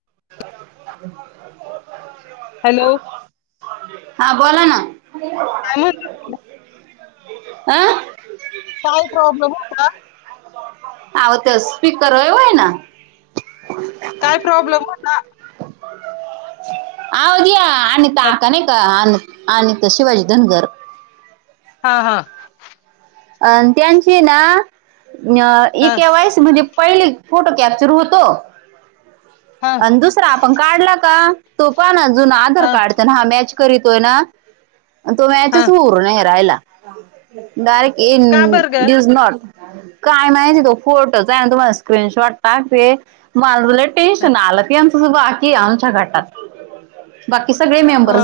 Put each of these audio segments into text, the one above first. [unintelligible] Hello हा बोला ना... काय? आ... काय प्रॉब्लेम होता आहो तो स्पीकर आहे होय ना... काय प्रॉब्लेम होना... आवो जी आनिता होता आका नाही का अन अनिता शिवाजी धनगर.. हा हा... अ त्यांची ना इ हा केे वायसी म्हणजे पहिली.... फोटो कॅप्चर होतो हा आणि दुसरा आपण काढला का तो पण... जुना आधार हा कार्ड ते ना हा मॅच करीतोय ना तो हा मॅचच होऊन नाही राहिला. डायरेक्ट इज का बर ग ड्यूज नॉट.. काय नाही त तो फोटोच आहे ना तुम्हाला स्क्रीनशॉट टाकते मला तुला टेन्शन आ... बाकी आमच्या घाटात... अ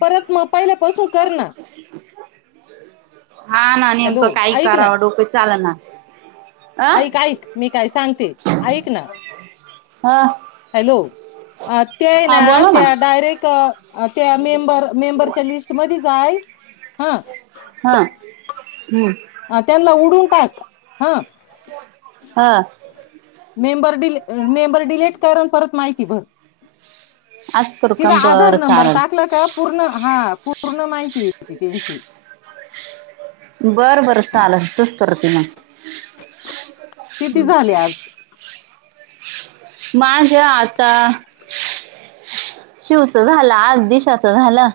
परत मग पहिल्या पासून कर ना... हा ना हॅलो नेमकं काही ऐक ना करावं डोकं चालना.. अ ऐक ऐक मी काय सांगते ऐक ना... हा... हॅलो अ ते आहे ना त्या डायरेक्ट त्या मेंबर मेंबरच्या लिस्टमध्ये जाय... हा... ह हम्म... अ त्यांना उडून टाक हा.. हा.. मेंबर डिली मेंबर डिलीट करन परत माहिती भर... आज करू का तिचा आधार बरं नंबर चालल टाकला का पूर्ण हा पूर्ण माहिती य... बरं बरं चालल तेच करते मग. किती झाले आज... माझ्या आता.. शिवचं झालं आज दिशाचं झालं..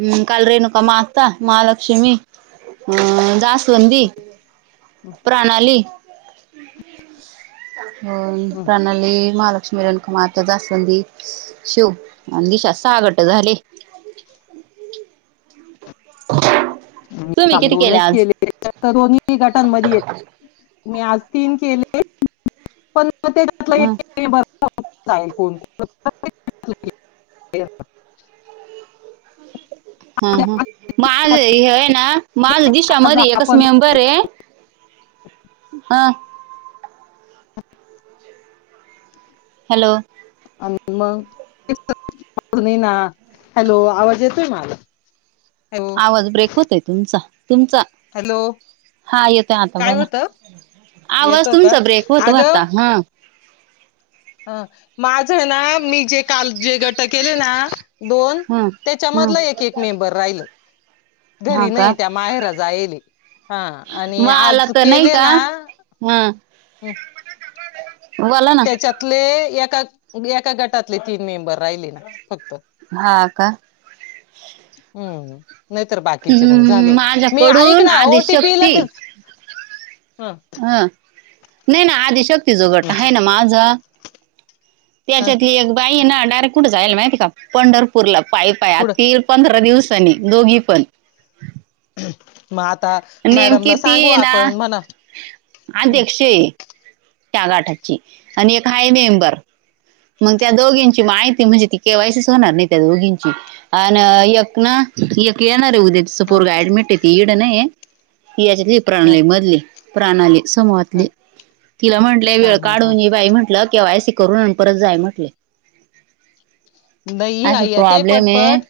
म काल रेणुका म आता महालक्ष्मी... हम जास्वंदी... प्रणाली हो प्रणाली माल... लक्ष्मीरखमात दासंधी शिव अ दिशा सागट झाले... [unintelligible] [inaudible] मी तुम्ही काल किती दोनच आज? केले तर दोन्ही गटांमध्ये य मी आज तीन केले पण ते घलं ह एक बर ल कोण [inaudible] हम् हम् माझ हेय ना माझ दिशा आज मध एकच आपण मेंबर आहे हां हॅलो मग ना हॅलो आवाज येतोय मला हॅलो आवाज ब्रेक होतय तुमचा तुमचं हॅलो हा येतोय आता काय बोला होतं आवाज येतो का तुमचा ब्रेक होतो आता हा ह माझ ना मी जे काल जे गट केले ना दोन हा हा त्याच्यामधला एक एक मेंबर राहिल हा घरी का नाही त्या माहेर जायली हा आणि मला आज तर नाही केले का ना हा बोला ना त्याच्यातले एका एका गटातले तीन मेंबर राहिले ना फक्त हा का हम्म नाही तर बाकीचे मग हम्म झाले मी ऐक माझ्याकडून ना ओटीपी लगेच हं नाही ना आधी शक्तीि जो गट आहे ना माझा हं, त्याच्यातली एक बाई ना डायरेक्ट कुठ जायला माहिती का पंढरपूरला पाय पाय कुठं आतील पंधरा दिवसानी दोघी पण मग आता नेमकी मॅडमला ती सांगू ये ना आपण म्हणा हं, अध्यक्ष त्या गाटाची आणि एक हाय मेंबर मग त्या दोघींची माहिती म्हणजे ती केवा्हायसच होणार नाही त्या दोघींची अ एकक ना इ केळणार रे उद्या हं, पोरग अऍडमिट ऐेड नाही याच्यातली हं, प्रणाली मधली प्रणाली समोआतले हं, तिला म्हटलंय वेळ हं, हं, हं. काढून बाई म्हंटलं केवायसी अस करून परत जाय म्हटले नाहीई असा आईया ते प्रॉब्लेम आहे पटपट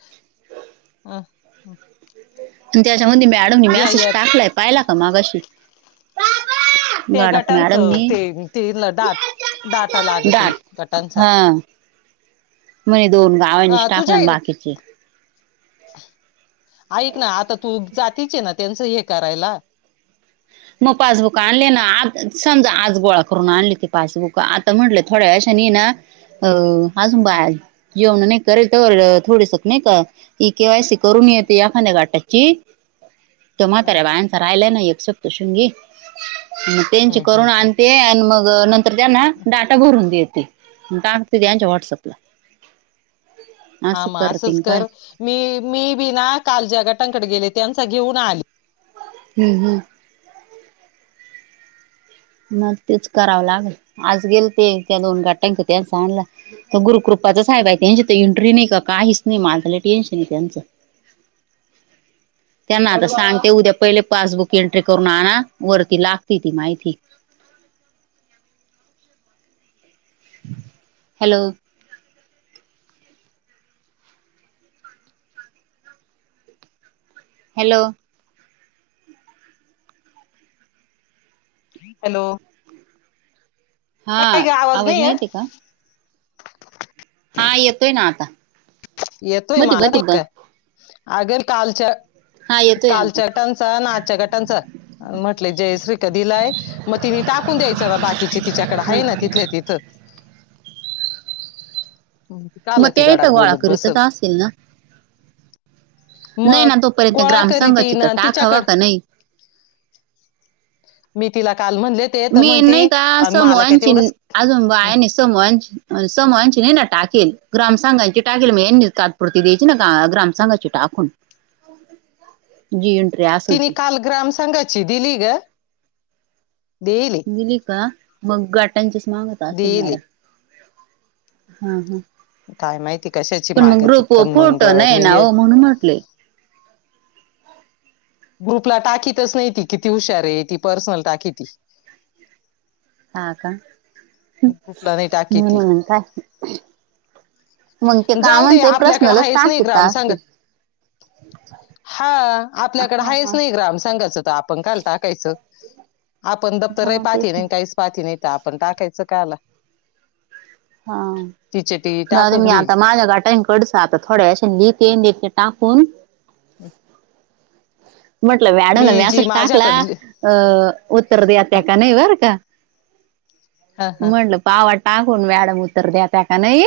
अ आणि त्याच्यामध्ये मॅडम या मॅसेज या टाकलाय पाहिला का मागाशी गाडक तेगाटांचं मॅडमनी ते ते डाट डाटा लागतुय दाट गटांचा हा म्हणे दोन गावांनीच अं, तुझ्या टाकलं बाकीचे ऐक ना आता तू जातीचे ना त्यांचं हे करायला मग पासबुक आणले ना आ समजा आज गोळा करून आणली ते पासबुक आता म्हटलं थोड्या वे ना अ आाजूनबा हं, जेवण नाही करेल तर थोडीस नाही का ई केवायसी करून येते याखाद्या गाटाची [inaudible] ते म्हाताऱ्या बायांचा राहिला ना एक सप्त शृंगी मग त्यांची हं, करुून हं, हं, आणते आणि मग नंतर त्यांना डाटा भरून देते टाकते त्यांच्या वॉट्सअपला हामा असंच कर मी मी बी ना काल ज्या गटांकडे गेले त्यांचा घेऊन आली हम्म हम्म मग तेच करावं लागल आज गेल ते त्या दोन गाट्यांक त्या सां आणला तर गुरुकृ पाच साहेब आहे त्यांच्या तर इंट्री नाही काहीच नाही माझ्याला टेन्शन आहे त्यांचं. [inaudible] त्यांना आता सांगते उद्या पहिले पासबुक एंट्री करून आण वरती लागते ती माहिती. हॅलो. हॅलो. हॅलो. हा काय ग आवाज नाही येते येत का? हा येतोय ना आता. येतो ह मधी मला मधी तितक बंद अगर कालच्या. हा येतोय आता कालच्या गटांचा आणि आजच्या गटांचा म्हटले जयश्री. दिलाय मग तिने टाकून द्यायचं ना बाकीचे तिच्याकड आहे ना तिथ तिथं. [inaudible] काल मग ते ती येत गडाक गोळा बोलत करी बसल तरच असेल ना. नय ना मग तोपर्यंत. गोळा करी ती ग्रामसंघाची तर ना टाक हवा तिच्याकड का नाही. मी तिला काल म्हणले ते तर मी म्हणती नाही का मला काय समूहची तेवढंच अजून बाया समूहांची समूहांची नाही नाटा. टाेल ग्रामसांघाांची टाकेल म तात्पुरती द्यायची ना ग्रामसघाची टाकून. जी. असेल तिने ती काल ग्राम संघाची दिली ग. दिली गेली का मग गाटांचीच मागत असतील मॅडम. दिली हा हम. काय माहिती कशाची पण मग माग ती ग्रुप व पण मग फोटो नाही मी ना ये हो म्हणून म्हटले. ग्रुपला टाकीतच नाही ती किती हुशार आहे ती पर्सनल टाकील. ह का नाही टाकी मन ती म्ह काय. मग ते जाऊ दे कामचे आपल्याकडे प्रश्नलच आहेच नाही टाकता ग्राम सांग असते हा आपल्याकडे आहेाच नाही ग्राम सांगायच आपण काल टाकायच आपण दप्तरही हा तेच पाथी ना नाही काहीच पाथी नाही तर आपण टाकायचं काल. हा. र मी घेईल आता माझ्या घ टाईम कडच आता थोड्याशे लिके ले टाकून. हम. म्हटलं व्याडून व्यास टाकला माझ्याकडली अ उत्तर दया हा त्या का नाही बरं का. [inaudible] हा हा म्हटलं पावा टाकून व्याडम उतर द्या त्या का नाही.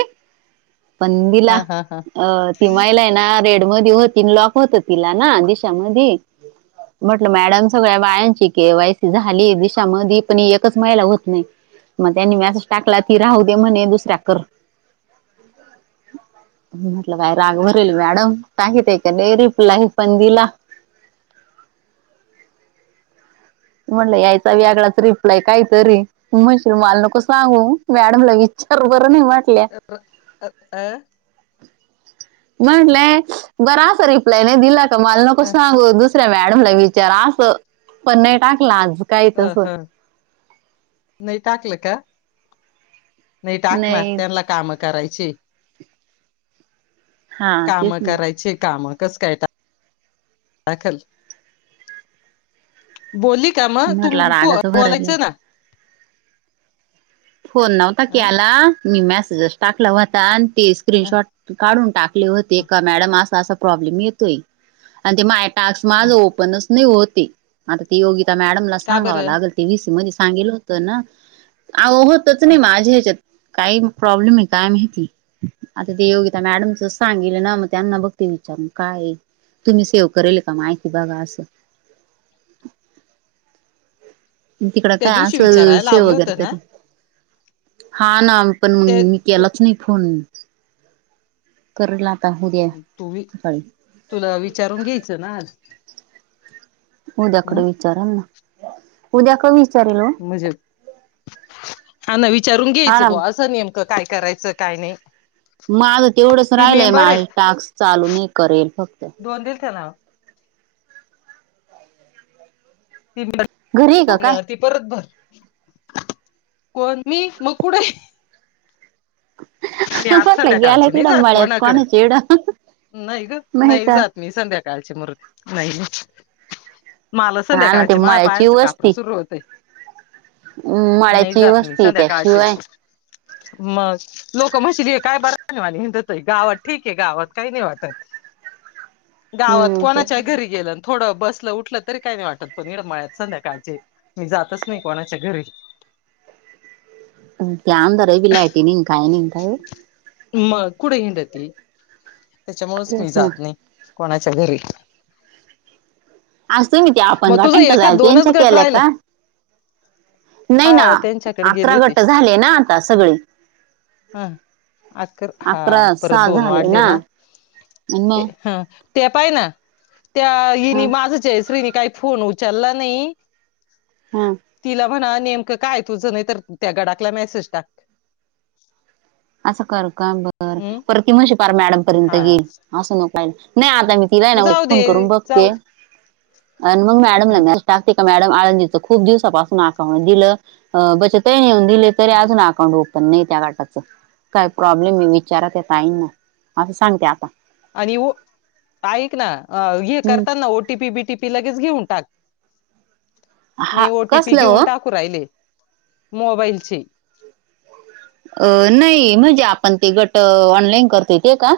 पंदीला हा हा हा अ तिमा्हाईला आहे ना रेड. हो लॉक होत तिला ना दिशामध्ये. [inaudible] म्हटलं मॅडम सगळ्या बायांची क एवायसी झाली दिशामध्ये पण एकच महिला होत नाही. मग त्यांनी मी असं टाकला ती राहू दे म्हणे दुसऱ्या कर. [inaudible] म्हटलं काय राग भरेल मॅडम काकी ते कडे रिप्लाय पण दिला. म्हटलं यायचा व्यागळाच रिप्लाय काय तरी म्हणशील मला नको सांगू मॅडमला विचार ब. अ अ. म्हंटलंय बरा असा रिप्लाय नाही दिला का माल नको अ, सांगू दुस. तुस मॅडमला विचारा असं पण नाही टाकलं आज काय अ, तस. ह. नाही टाकलं का नाही टाकणार त्यांना कामच. करायची. हा काम तेच ना करायचे काम. कस काय टा दाखल. बोलली का म म्हटलं तुम रागाचं भरलं बोलायचं ना. फोन नव्हता अं, क्याला मी मॅसेजेच टाकला व्हता अन् ते अं, स्क्रीनशॉट काढून टाकले होते अं, का मॅडम असं असं प्रॉब्लेम येतोय अन् ते टास्क माझं अं. ओपनच नाही होती आता ती योगिता मॅमला का सांगावं बरं लागेल ते वीस म ध्ये सांगितला होत ना आओ होतच नाही अं, माझ्या ह्याच्यात काही प्रॉब्लेमय काय माहिती आता ते योगिता मॅडमच सांगितलं ना मग त्यांना बघते काय आहे तुम्ही सेव करेल के माय असं [inaudible] तिकडं त्या काय दिवशी असंल विचारायला सेव लावलं होतं वगैरे ना त हा ना पण ते मी तू केलाच नाही फोन करला तू वि तुला विचारून घ्यायचं ना आ उद्याकड विचारन उद्याक विचा म्हजे हा ना विचारून हा घ्यायचं ना बुवा अस नियम क काय करायचं काय नाय माझं तेवढंच राहिलंय मा टाक्स चालू नाही करेल फक्त दोन दिल ना घरी आहे का काय [unintelligible] ती परत भर कोण मी मग कुठं [inaudible] मी आज म्हटलं गेलाय संध्याकाळची नई तिकडं जात मळ्यात कोणाकडं कोणाच्या इकडं नाय गं नाही नाय का. जात मी संध्या काळचे [unintelligible] नाय मला हा ना ते संध्याकाळच्या मा मळ्याची पायांचं कापड सुरू होतंय म् मळ्याची वस्ती त्याशिवाय मज लोक मशली काय बर नाही वातोय [unintelligible] गावात ठीक आहे गावात काही नाही वाटत गावात हम्म ते कोणाच्या घरी गेलंन थोडं बसलं उठलं तरी काही नाही वाटत पण निडमाळ्यात संध्याकाळचे मी जातच नाही कोणाच्या घरी [inaudible] त्या आदर बलायटी [unintelligible] नि काय नि काय मग कुठे हिंड ती त्याच्यामुळेच मी तेच ना. जात नाही कोणाच्या घरी आज तुम्ही ते मग आपण तुझं गटांक एखा जायल दोनच त्यांच्या गट केल्या राहिल का? नाही ना हा त्यांच्याकडे अकरा गेली ती गट झाले ना आता सगळे. हं अ हा अकरा परत सहा दोन झाले वाढले ना ते मग हा ते पाय ना त्या हा हिनी माझ जयश्रीनी काही फोन उचला नाही हा तिला म्हणा नेमकं काय तुझं नाही तर त्या गडाकला मेसेज टाक असं कर का बर हम्म पर त म्ह श [unintelligible] पार मॅडम पर्यंत हा गेल असं नका नाही आ मी तिलाय ना मी मग जाऊ दे फोन करून जाऊ बघते दे अन मग हम्म मॅडमल ना अ असटागतिक [unintelligible] मॅडम आळंदीच खूप दिवसापासून अकाउंट दिलं बच तहीेऊन [unintelligible] दिले तरी हम्म. अजून अकाउंट ओपन नाही त्या गाटाच काय प्रॉब्लेम आहे विचारात काही ना असं सांगते आता आणि [unintelligible] ऐक ना हे हम्म करतात ना ओटीपी बीटीपी लगेच घेऊन टाक मी हा ओटीपी कसलं हो? घेऊन टाकू राहिले मोबाईलचे अ नाही म्हणजे आपण ते गट ऑनलाईन करत ते का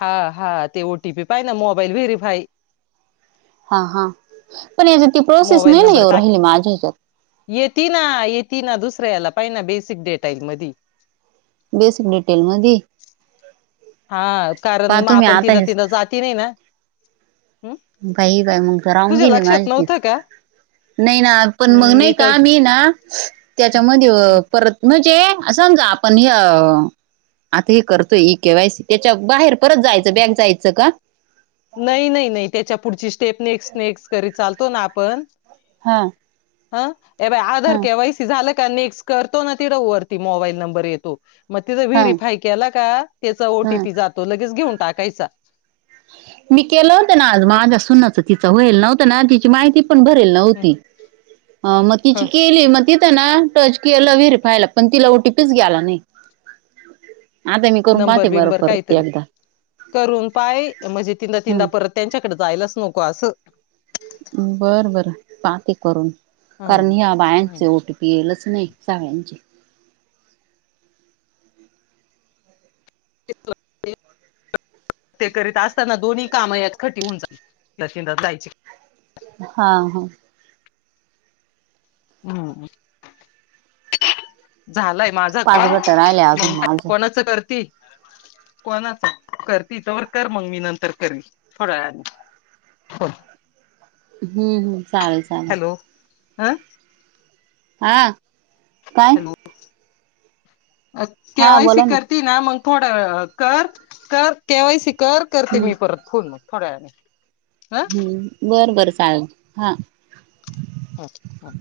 हा हा ते ओटीपी पाहि ना मोबाईल व्हेरीफाय हा हा पण याच्यात ती प्रोसेस मोबाईल नाही ना नंबर येऊ टाक राहिली माझ्या ह्याच्यात येती ना येती ना दुसऱ्या याला का [unintelligible] ना बेसिक डेटा येईल मधी वीस मीटेर मध्ये हा कारण पहा मग तुम्ही आपण आता तिनं हेच तिनं जाती नाही ना हम्म? काही काय करा मग तर राहून तुझ्या गेली लक्षात माझी तच नव्हतं का नाही ना पण मग हम्म, नाही तर का मी ना हम्म, त्याच्यामध्ये हम्म. परत म्ह. समजा आपण हे आता हे करतोय केवायसी त्याच्या बार. परत जायचं बॅग जायचं का नाही नाही नाही त्याच्या पुढची स्टेप नेक्स्ट नेक्स कर चालतो ना आपण हा. हा ए बाय आधार हा के वैसी झालं का नेक्स्ट करतो ना तिड ववरती मोबाईल नंबर येतो. मग तिचा हा व्हेरीफाय केला का त्याचा हा ओटीपी जातो लगेच घेऊन टाकायचा मी केलं होतं ना आज माझ सुनाच तिचं होईल नव्हतं ना तिची माहिती. भरेल नव्हती मग ह तिची केली मग ति ना टच केलं विर व्हेरिफायला पण तिला ओटीपीच ग्याला नाही. आता मी करून नंबर पाहते बरं बिंबर परत काहीतरी एकदा करून पाय म्हणजे तीनदा तीनदा हम्म परत त्यांच्याकडे जायलाच नको असं. बर बर पाहते करून कारण हम्म या बायांचे ओटी पी येलच. नाही चाव्यांचे. ते. ते करीत असताना दोन्ही कामं यात खटी होऊन ल लात जायची हा हा. हम्. झालाय माझा पाच कॉल गट राहिले अजून म्हणताय माझे कोणाच करती कोणाच करते तरवर कर मग मी नंतर कर थोड्या वेळानी हा. हम्म हम्म चालेल चालेल. आ. हा काय हा केवायसी बोला करती ना मग थोडं कर कर केवायसी कर करते हम्म मी परत फोन मग थोड्या वेने हम्म बरं बरं चालेल हा अच् हम